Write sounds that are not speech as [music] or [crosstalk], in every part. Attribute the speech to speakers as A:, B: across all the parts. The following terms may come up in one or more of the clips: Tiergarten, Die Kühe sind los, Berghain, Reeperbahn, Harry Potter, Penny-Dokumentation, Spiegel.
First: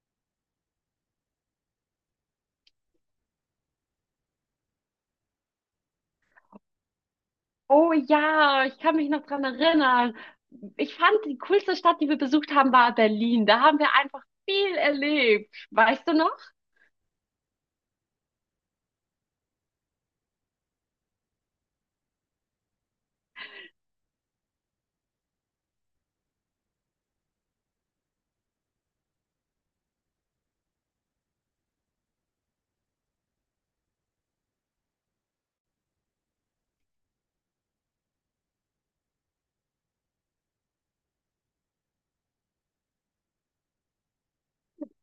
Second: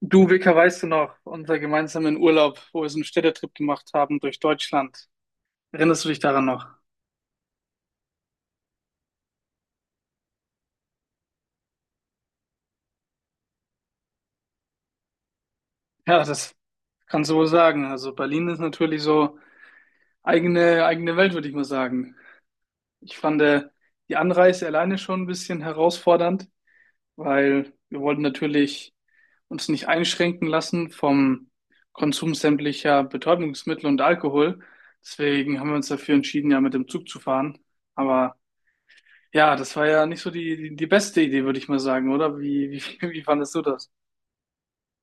A: Du, Vika, weißt du noch, unseren gemeinsamen Urlaub, wo wir so einen Städtetrip gemacht haben durch Deutschland. Erinnerst du dich daran noch?
B: Oh ja, ich kann mich noch dran erinnern. Ich fand, die coolste Stadt, die wir besucht haben, war Berlin. Da haben wir einfach viel erlebt. Weißt du
A: Ja,
B: noch?
A: das kannst du wohl sagen. Also Berlin ist natürlich so eigene Welt, würde ich mal sagen. Ich fand die Anreise alleine schon ein bisschen herausfordernd, weil wir wollten natürlich uns nicht einschränken lassen vom Konsum sämtlicher Betäubungsmittel und Alkohol. Deswegen haben wir uns dafür entschieden, ja, mit dem Zug zu fahren. Aber ja, das war ja nicht so die beste Idee, würde ich mal sagen, oder? [laughs] Wie fandest du das? [laughs]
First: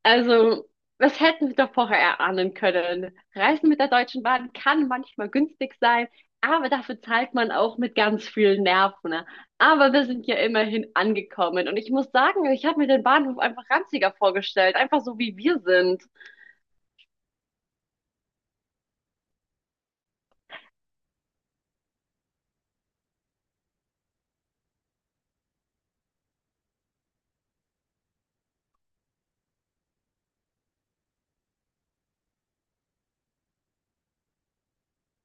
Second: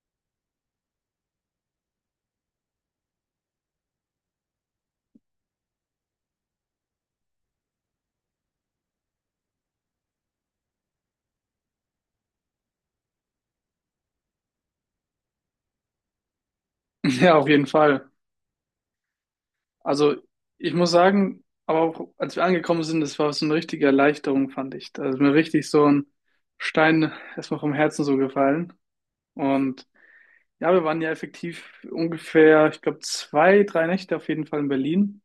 B: Also, was hätten wir doch vorher erahnen können? Reisen mit der Deutschen Bahn kann manchmal günstig sein, aber dafür zahlt man auch mit ganz vielen Nerven. Ne? Aber wir sind ja immerhin angekommen. Und ich muss sagen, ich habe mir den Bahnhof einfach ranziger vorgestellt. Einfach so, wie wir sind.
A: Ja, auf jeden Fall. Also, ich muss sagen, aber auch als wir angekommen sind, das war so eine richtige Erleichterung, fand ich. Da ist mir richtig so ein Stein erstmal vom Herzen so gefallen. Und ja, wir waren ja effektiv ungefähr, ich glaube, zwei, drei Nächte auf jeden Fall in Berlin.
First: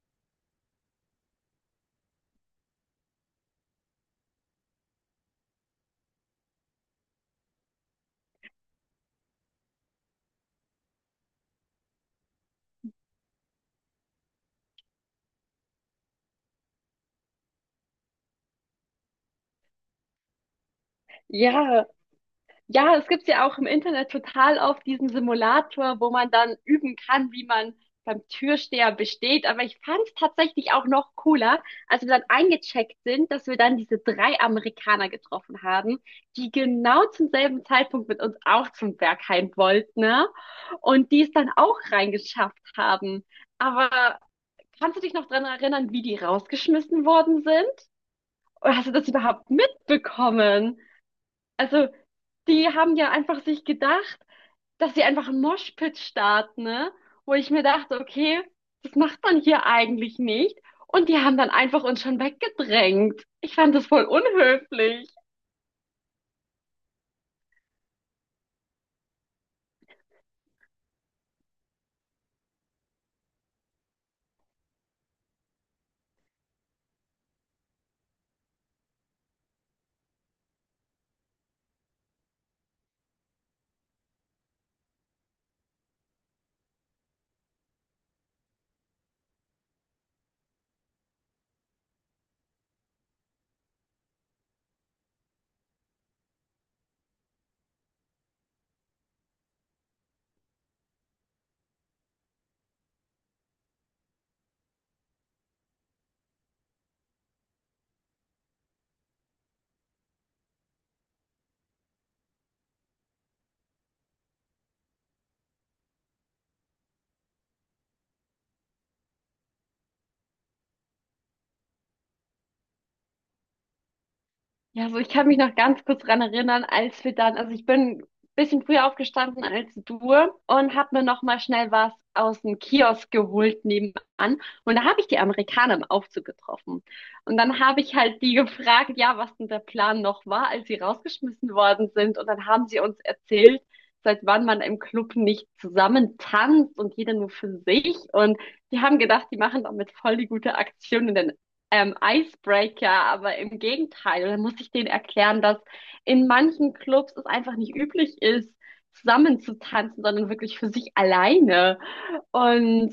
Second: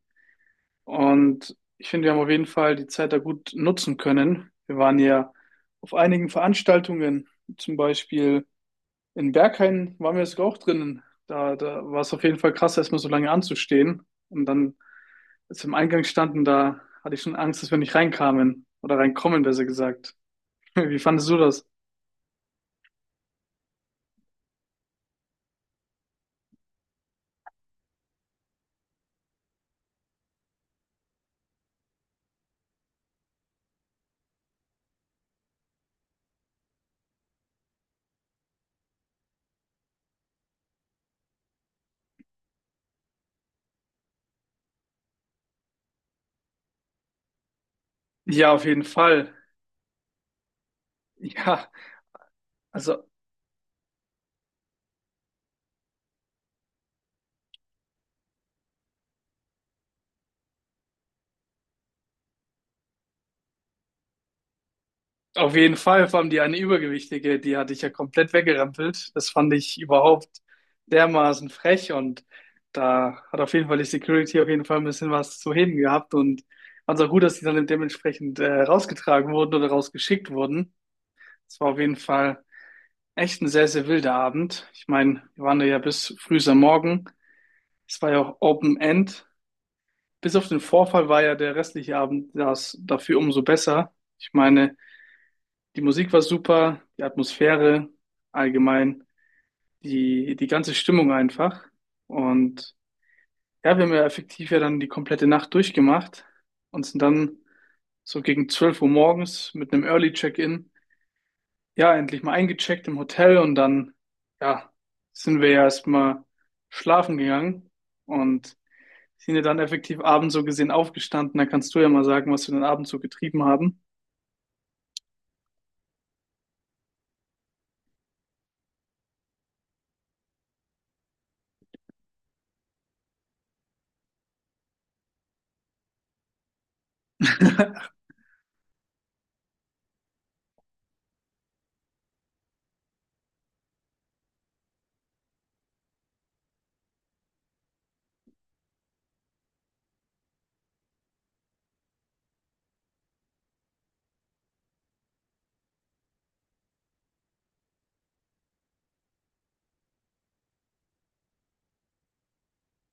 A: Und ich finde, wir haben auf jeden Fall die Zeit da gut nutzen können. Wir waren ja auf einigen Veranstaltungen, zum Beispiel. In Berghain waren wir sogar auch drinnen. Da war es auf jeden Fall krass, erstmal so lange anzustehen. Und dann, als wir im Eingang standen, da hatte ich schon Angst, dass wir nicht reinkamen. Oder reinkommen, besser gesagt. [laughs] Wie fandest du das?
B: Ja. Ja, das gibt's ja auch im Internet total oft diesen Simulator, wo man dann üben kann, wie man beim Türsteher besteht. Aber ich fand's tatsächlich auch noch cooler, als wir dann eingecheckt sind, dass wir dann diese drei Amerikaner getroffen haben, die genau zum selben Zeitpunkt mit uns auch zum Berghain wollten, ne? Und die es dann auch reingeschafft haben. Aber kannst du dich noch dran erinnern, wie die rausgeschmissen worden sind?
A: Ja, auf
B: Oder
A: jeden
B: hast du das
A: Fall.
B: überhaupt mitbekommen?
A: Ja,
B: Also, die haben
A: also
B: ja einfach sich gedacht, dass sie einfach einen Moshpit starten, ne? Wo ich mir dachte, okay, das macht man hier eigentlich nicht. Und die haben dann einfach uns schon weggedrängt. Ich fand das voll unhöflich.
A: auf jeden Fall, vor allem die eine Übergewichtige, die hatte ich ja komplett weggerempelt. Das fand ich überhaupt dermaßen frech, und da hat auf jeden Fall die Security auf jeden Fall ein bisschen was zu heben gehabt und fand es auch gut, dass die dann dementsprechend rausgetragen wurden oder rausgeschickt wurden. Es war auf jeden Fall echt ein sehr, sehr wilder Abend. Ich meine, wir waren da ja bis früh am Morgen. Es war ja auch Open End. Bis auf den Vorfall war ja der restliche Abend das dafür umso besser. Ich meine, die Musik war super, die Atmosphäre allgemein, die ganze Stimmung einfach. Und ja, wir haben ja effektiv ja dann die komplette Nacht durchgemacht und sind dann so gegen 12 Uhr morgens mit einem Early Check-in, ja, endlich mal eingecheckt im Hotel, und dann, ja, sind wir ja erstmal schlafen gegangen und sind ja dann effektiv abends so gesehen aufgestanden. Da kannst du ja mal sagen, was wir den Abend so getrieben haben.
B: Ja, also ich kann mich noch ganz kurz dran erinnern, als wir dann, also ich bin ein bisschen früher aufgestanden als du und habe mir noch mal schnell was aus dem Kiosk geholt nebenan. Und da habe ich die Amerikaner im Aufzug getroffen. Und dann habe
A: [laughs]
B: ich halt die gefragt, ja, was denn der Plan noch war, als sie rausgeschmissen worden sind. Und dann haben sie uns erzählt, seit wann man im Club nicht zusammen tanzt und jeder nur für sich. Und die haben gedacht, die machen damit voll die gute Aktion. Und dann Icebreaker, aber im Gegenteil. Und dann muss ich denen erklären, dass in manchen Clubs es einfach nicht üblich ist, zusammen zu tanzen, sondern wirklich für sich alleine. Und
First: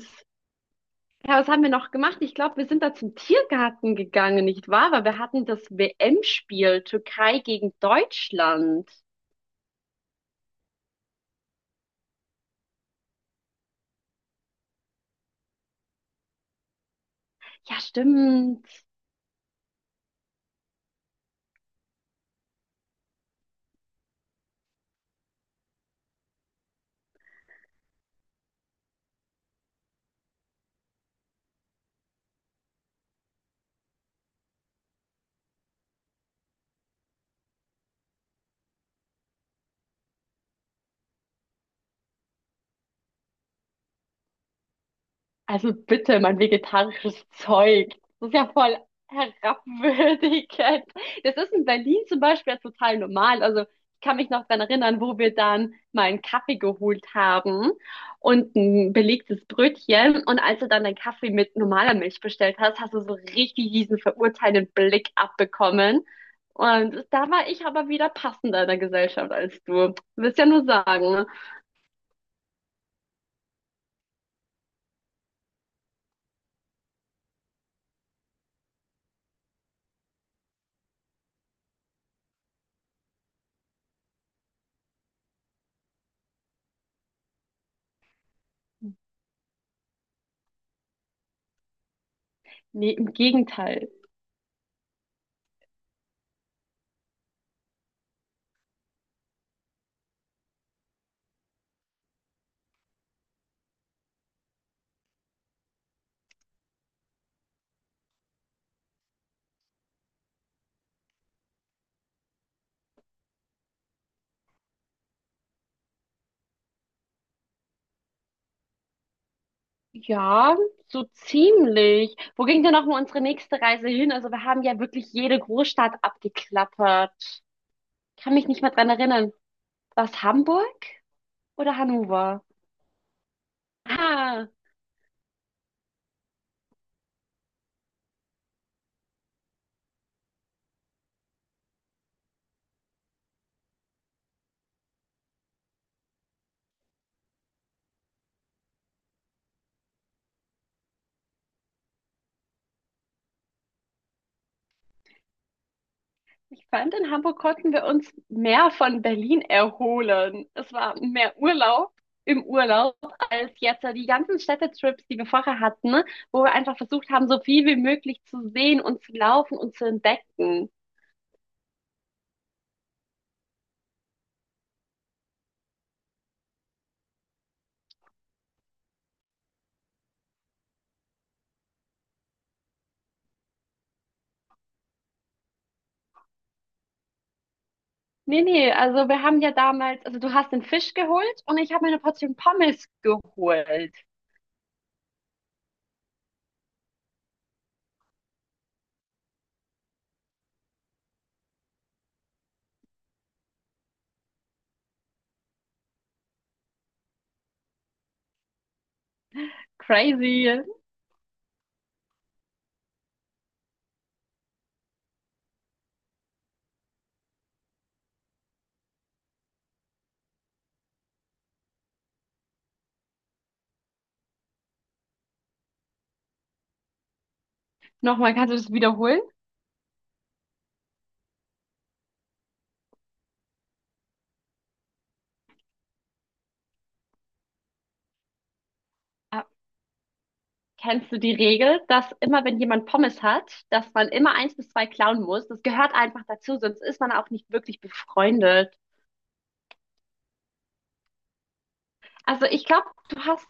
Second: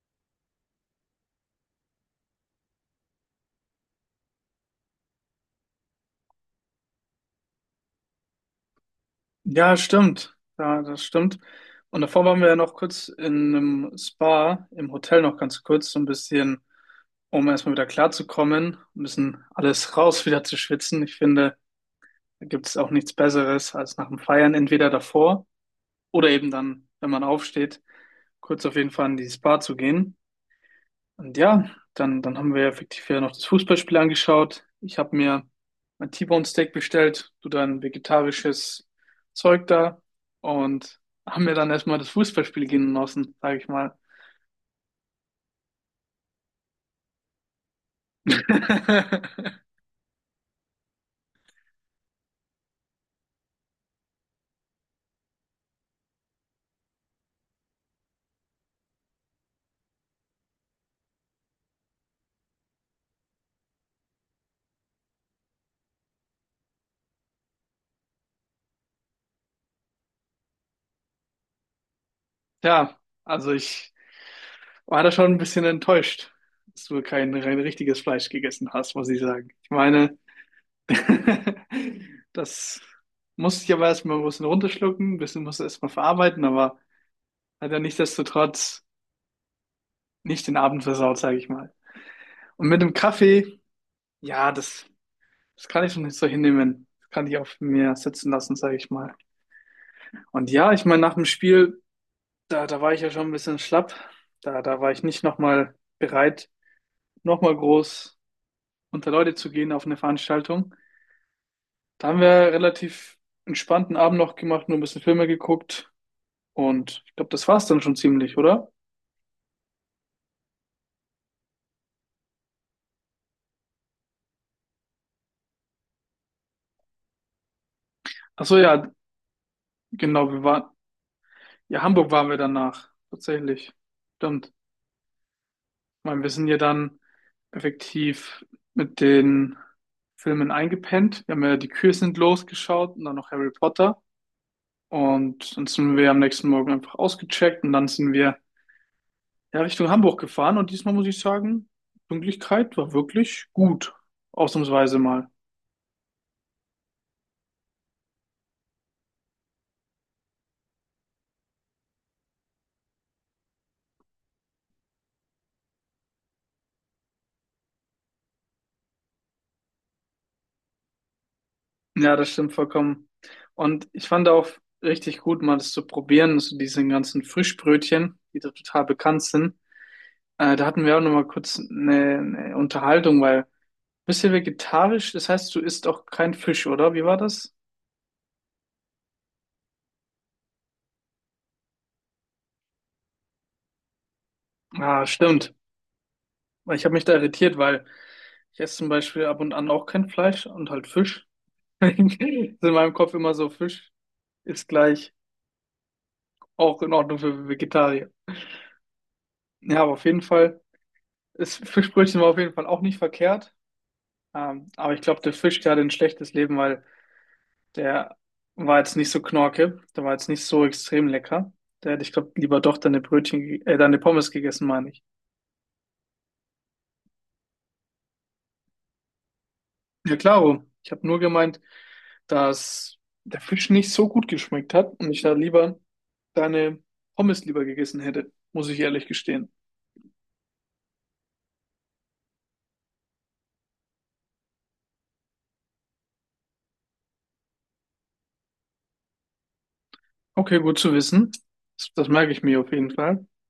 B: ja, was haben wir noch gemacht? Ich glaube, wir sind da zum Tiergarten gegangen, nicht wahr? Weil wir hatten das WM-Spiel Türkei gegen Deutschland.
A: Ja, stimmt. Ja, das stimmt. Und davor waren wir ja noch kurz in einem Spa, im Hotel noch ganz kurz, so ein bisschen, um erstmal
B: Ja,
A: wieder
B: stimmt.
A: klarzukommen, ein bisschen alles [laughs] raus wieder zu schwitzen. Ich finde, da gibt es auch nichts Besseres als nach dem Feiern, entweder davor oder eben dann, wenn man aufsteht, kurz auf jeden Fall in die Spa zu gehen. Und ja, dann haben wir ja effektiv ja noch das Fußballspiel angeschaut. Ich habe mir mein T-Bone Steak bestellt, du dein vegetarisches Zeug da, und haben mir dann erstmal das Fußballspiel genossen, sage ich mal.
B: Also bitte, mein vegetarisches Zeug. Das ist ja voll
A: [laughs]
B: herabwürdigend. Das ist in Berlin zum Beispiel ja total normal. Also ich kann mich noch dran erinnern, wo wir dann mal einen Kaffee geholt haben und ein belegtes Brötchen. Und als du dann deinen Kaffee mit normaler Milch bestellt hast, hast du so richtig diesen verurteilenden Blick abbekommen. Und da war ich aber wieder passender in der Gesellschaft als du. Willst ja nur sagen, ne?
A: Ja, also ich war da schon ein bisschen enttäuscht, dass du kein rein richtiges Fleisch gegessen hast, muss ich sagen. Ich meine, [laughs] das musste ich aber erstmal ein bisschen runterschlucken, ein bisschen musste erstmal verarbeiten, aber hat ja nichtsdestotrotz nicht den Abend versaut, sage ich mal. Und mit
B: Nee,
A: dem
B: im
A: Kaffee,
B: Gegenteil.
A: ja, das kann ich schon nicht so hinnehmen. Das kann ich auf mir sitzen lassen, sage ich mal. Und ja, ich meine, nach dem Spiel, da war ich ja schon ein bisschen schlapp. Da war ich nicht nochmal bereit, nochmal groß unter Leute zu gehen auf eine Veranstaltung. Da haben wir relativ entspannten Abend noch gemacht, nur ein bisschen Filme geguckt. Und ich glaube, das war's dann schon ziemlich, oder?
B: Ja, so ziemlich. Wo ging denn nochmal unsere nächste Reise hin? Also wir haben ja wirklich jede Großstadt abgeklappert. Kann
A: Ach
B: mich
A: so,
B: nicht mehr
A: ja,
B: dran erinnern. War es
A: genau, wir waren,
B: Hamburg oder
A: ja, Hamburg waren wir
B: Hannover?
A: danach, tatsächlich.
B: Ah,
A: Stimmt. Ich meine, wir sind ja dann effektiv mit den Filmen eingepennt. Wir haben ja Die Kühe sind losgeschaut und dann noch Harry Potter. Und dann sind wir am nächsten Morgen einfach ausgecheckt und dann sind wir, ja, Richtung Hamburg gefahren. Und diesmal muss ich sagen, Pünktlichkeit war wirklich gut. Ausnahmsweise mal.
B: ich fand, in Hamburg konnten wir uns mehr von Berlin erholen. Es war mehr Urlaub im Urlaub als jetzt. Also die ganzen Städtetrips, die wir vorher hatten, wo wir einfach versucht haben, so viel wie möglich zu sehen und zu laufen und zu entdecken.
A: Ja, das stimmt vollkommen. Und ich fand auch richtig gut, mal das zu probieren, so diese ganzen Frischbrötchen, die da total bekannt sind. Da hatten wir auch nochmal kurz eine Unterhaltung, weil bisschen vegetarisch, das heißt, du isst auch kein Fisch, oder? Wie war das?
B: Nee, nee, also wir haben ja damals, also du hast den Fisch geholt und ich habe mir eine Portion Pommes geholt.
A: Ah, stimmt. Ich habe mich da irritiert, weil ich esse zum Beispiel ab und an auch kein Fleisch und halt Fisch. [laughs] Ist in meinem Kopf immer so, Fisch ist gleich auch in Ordnung für Vegetarier. Ja, aber auf jeden Fall
B: Crazy.
A: ist Fischbrötchen war auf jeden Fall auch nicht verkehrt. Aber ich glaube, der Fisch, der hatte ein schlechtes Leben, weil der war jetzt nicht so knorke, der war jetzt nicht so extrem lecker. Der hätte, ich glaube, lieber doch deine Brötchen, deine Pommes gegessen, meine ich.
B: Nochmal, kannst du das wiederholen?
A: Ja, klaro. Ich habe nur gemeint, dass der Fisch nicht so gut geschmeckt hat und ich da lieber deine Pommes lieber gegessen hätte, muss ich ehrlich
B: Äh,
A: gestehen.
B: Kennst du die Regel, dass immer, wenn jemand Pommes hat, dass man immer eins bis zwei klauen muss? Das gehört einfach dazu, sonst ist man auch nicht wirklich befreundet.
A: Okay, gut zu wissen. Das merke ich
B: Also
A: mir
B: ich
A: auf
B: glaube,
A: jeden
B: du
A: Fall.
B: hast,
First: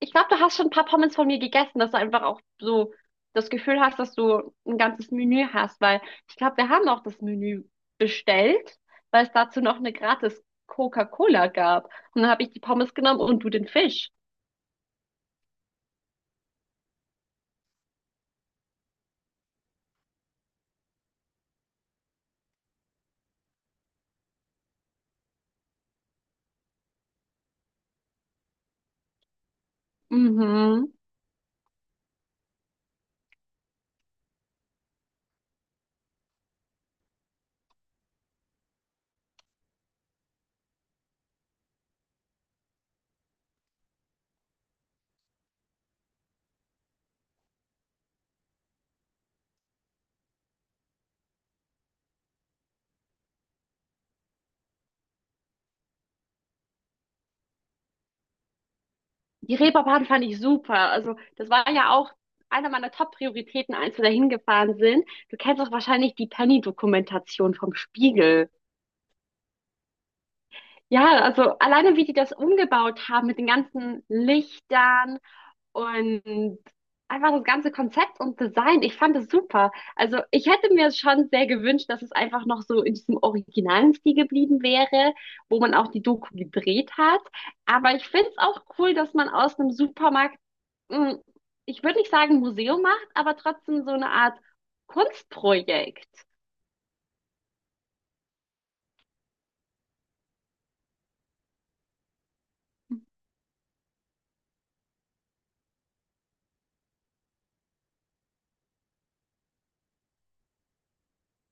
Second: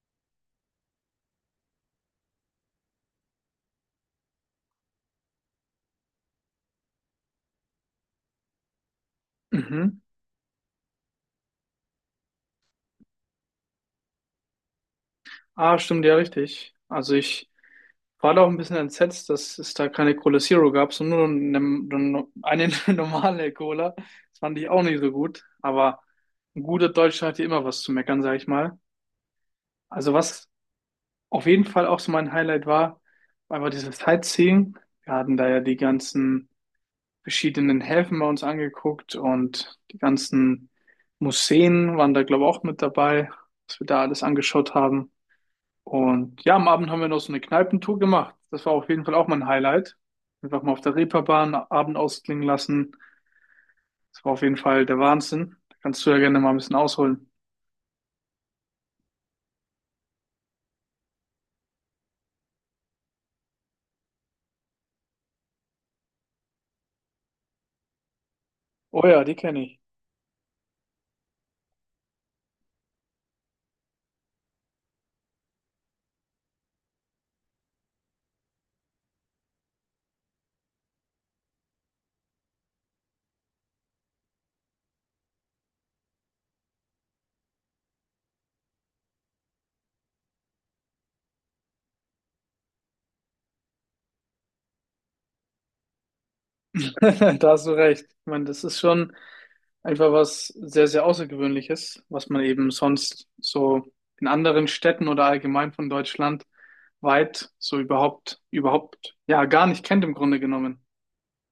B: ich glaube, du hast schon ein paar Pommes von mir gegessen, dass du einfach auch so das Gefühl hast, dass du ein ganzes Menü hast, weil ich glaube, wir haben auch das Menü bestellt, weil es dazu noch eine
A: Mhm.
B: gratis Coca-Cola gab. Und dann habe ich die Pommes genommen und du den Fisch.
A: Ah, stimmt ja richtig. Also ich war da auch ein bisschen entsetzt, dass es da keine Cola Zero gab, sondern nur eine [laughs] normale Cola. Das fand ich auch nicht so gut. Aber ein guter Deutscher hat ja immer was zu meckern, sag ich mal. Also was
B: Mhm.
A: auf jeden Fall auch so mein Highlight war, einfach dieses Sightseeing. Wir hatten da ja die ganzen verschiedenen Häfen bei uns angeguckt und die ganzen Museen waren da, glaube ich, auch mit dabei, was wir da alles angeschaut haben. Und ja, am Abend haben wir noch so eine Kneipentour gemacht. Das war auf jeden Fall auch mein Highlight. Einfach mal auf der Reeperbahn Abend ausklingen lassen. Das war auf jeden Fall der Wahnsinn. Da kannst du ja gerne mal ein bisschen ausholen.
B: Die Reeperbahn fand ich super. Also das war ja auch einer meiner Top-Prioritäten, als wir da hingefahren sind. Du kennst doch wahrscheinlich die Penny-Dokumentation vom Spiegel.
A: Oh ja, die kenne ich.
B: Ja, also alleine wie die das umgebaut haben mit den ganzen Lichtern und einfach das ganze Konzept und Design, ich fand es super. Also ich hätte mir schon sehr gewünscht, dass es einfach noch so in diesem originalen Stil geblieben wäre, wo man auch die Doku gedreht hat. Aber ich finde es auch cool, dass man aus einem Supermarkt, mh, ich würde nicht sagen Museum macht, aber trotzdem so eine Art Kunstprojekt.
A: [laughs] Da hast du recht. Ich meine, das ist schon einfach was sehr, sehr Außergewöhnliches, was man eben sonst so in anderen Städten oder allgemein von Deutschland weit so ja, gar nicht kennt im Grunde genommen.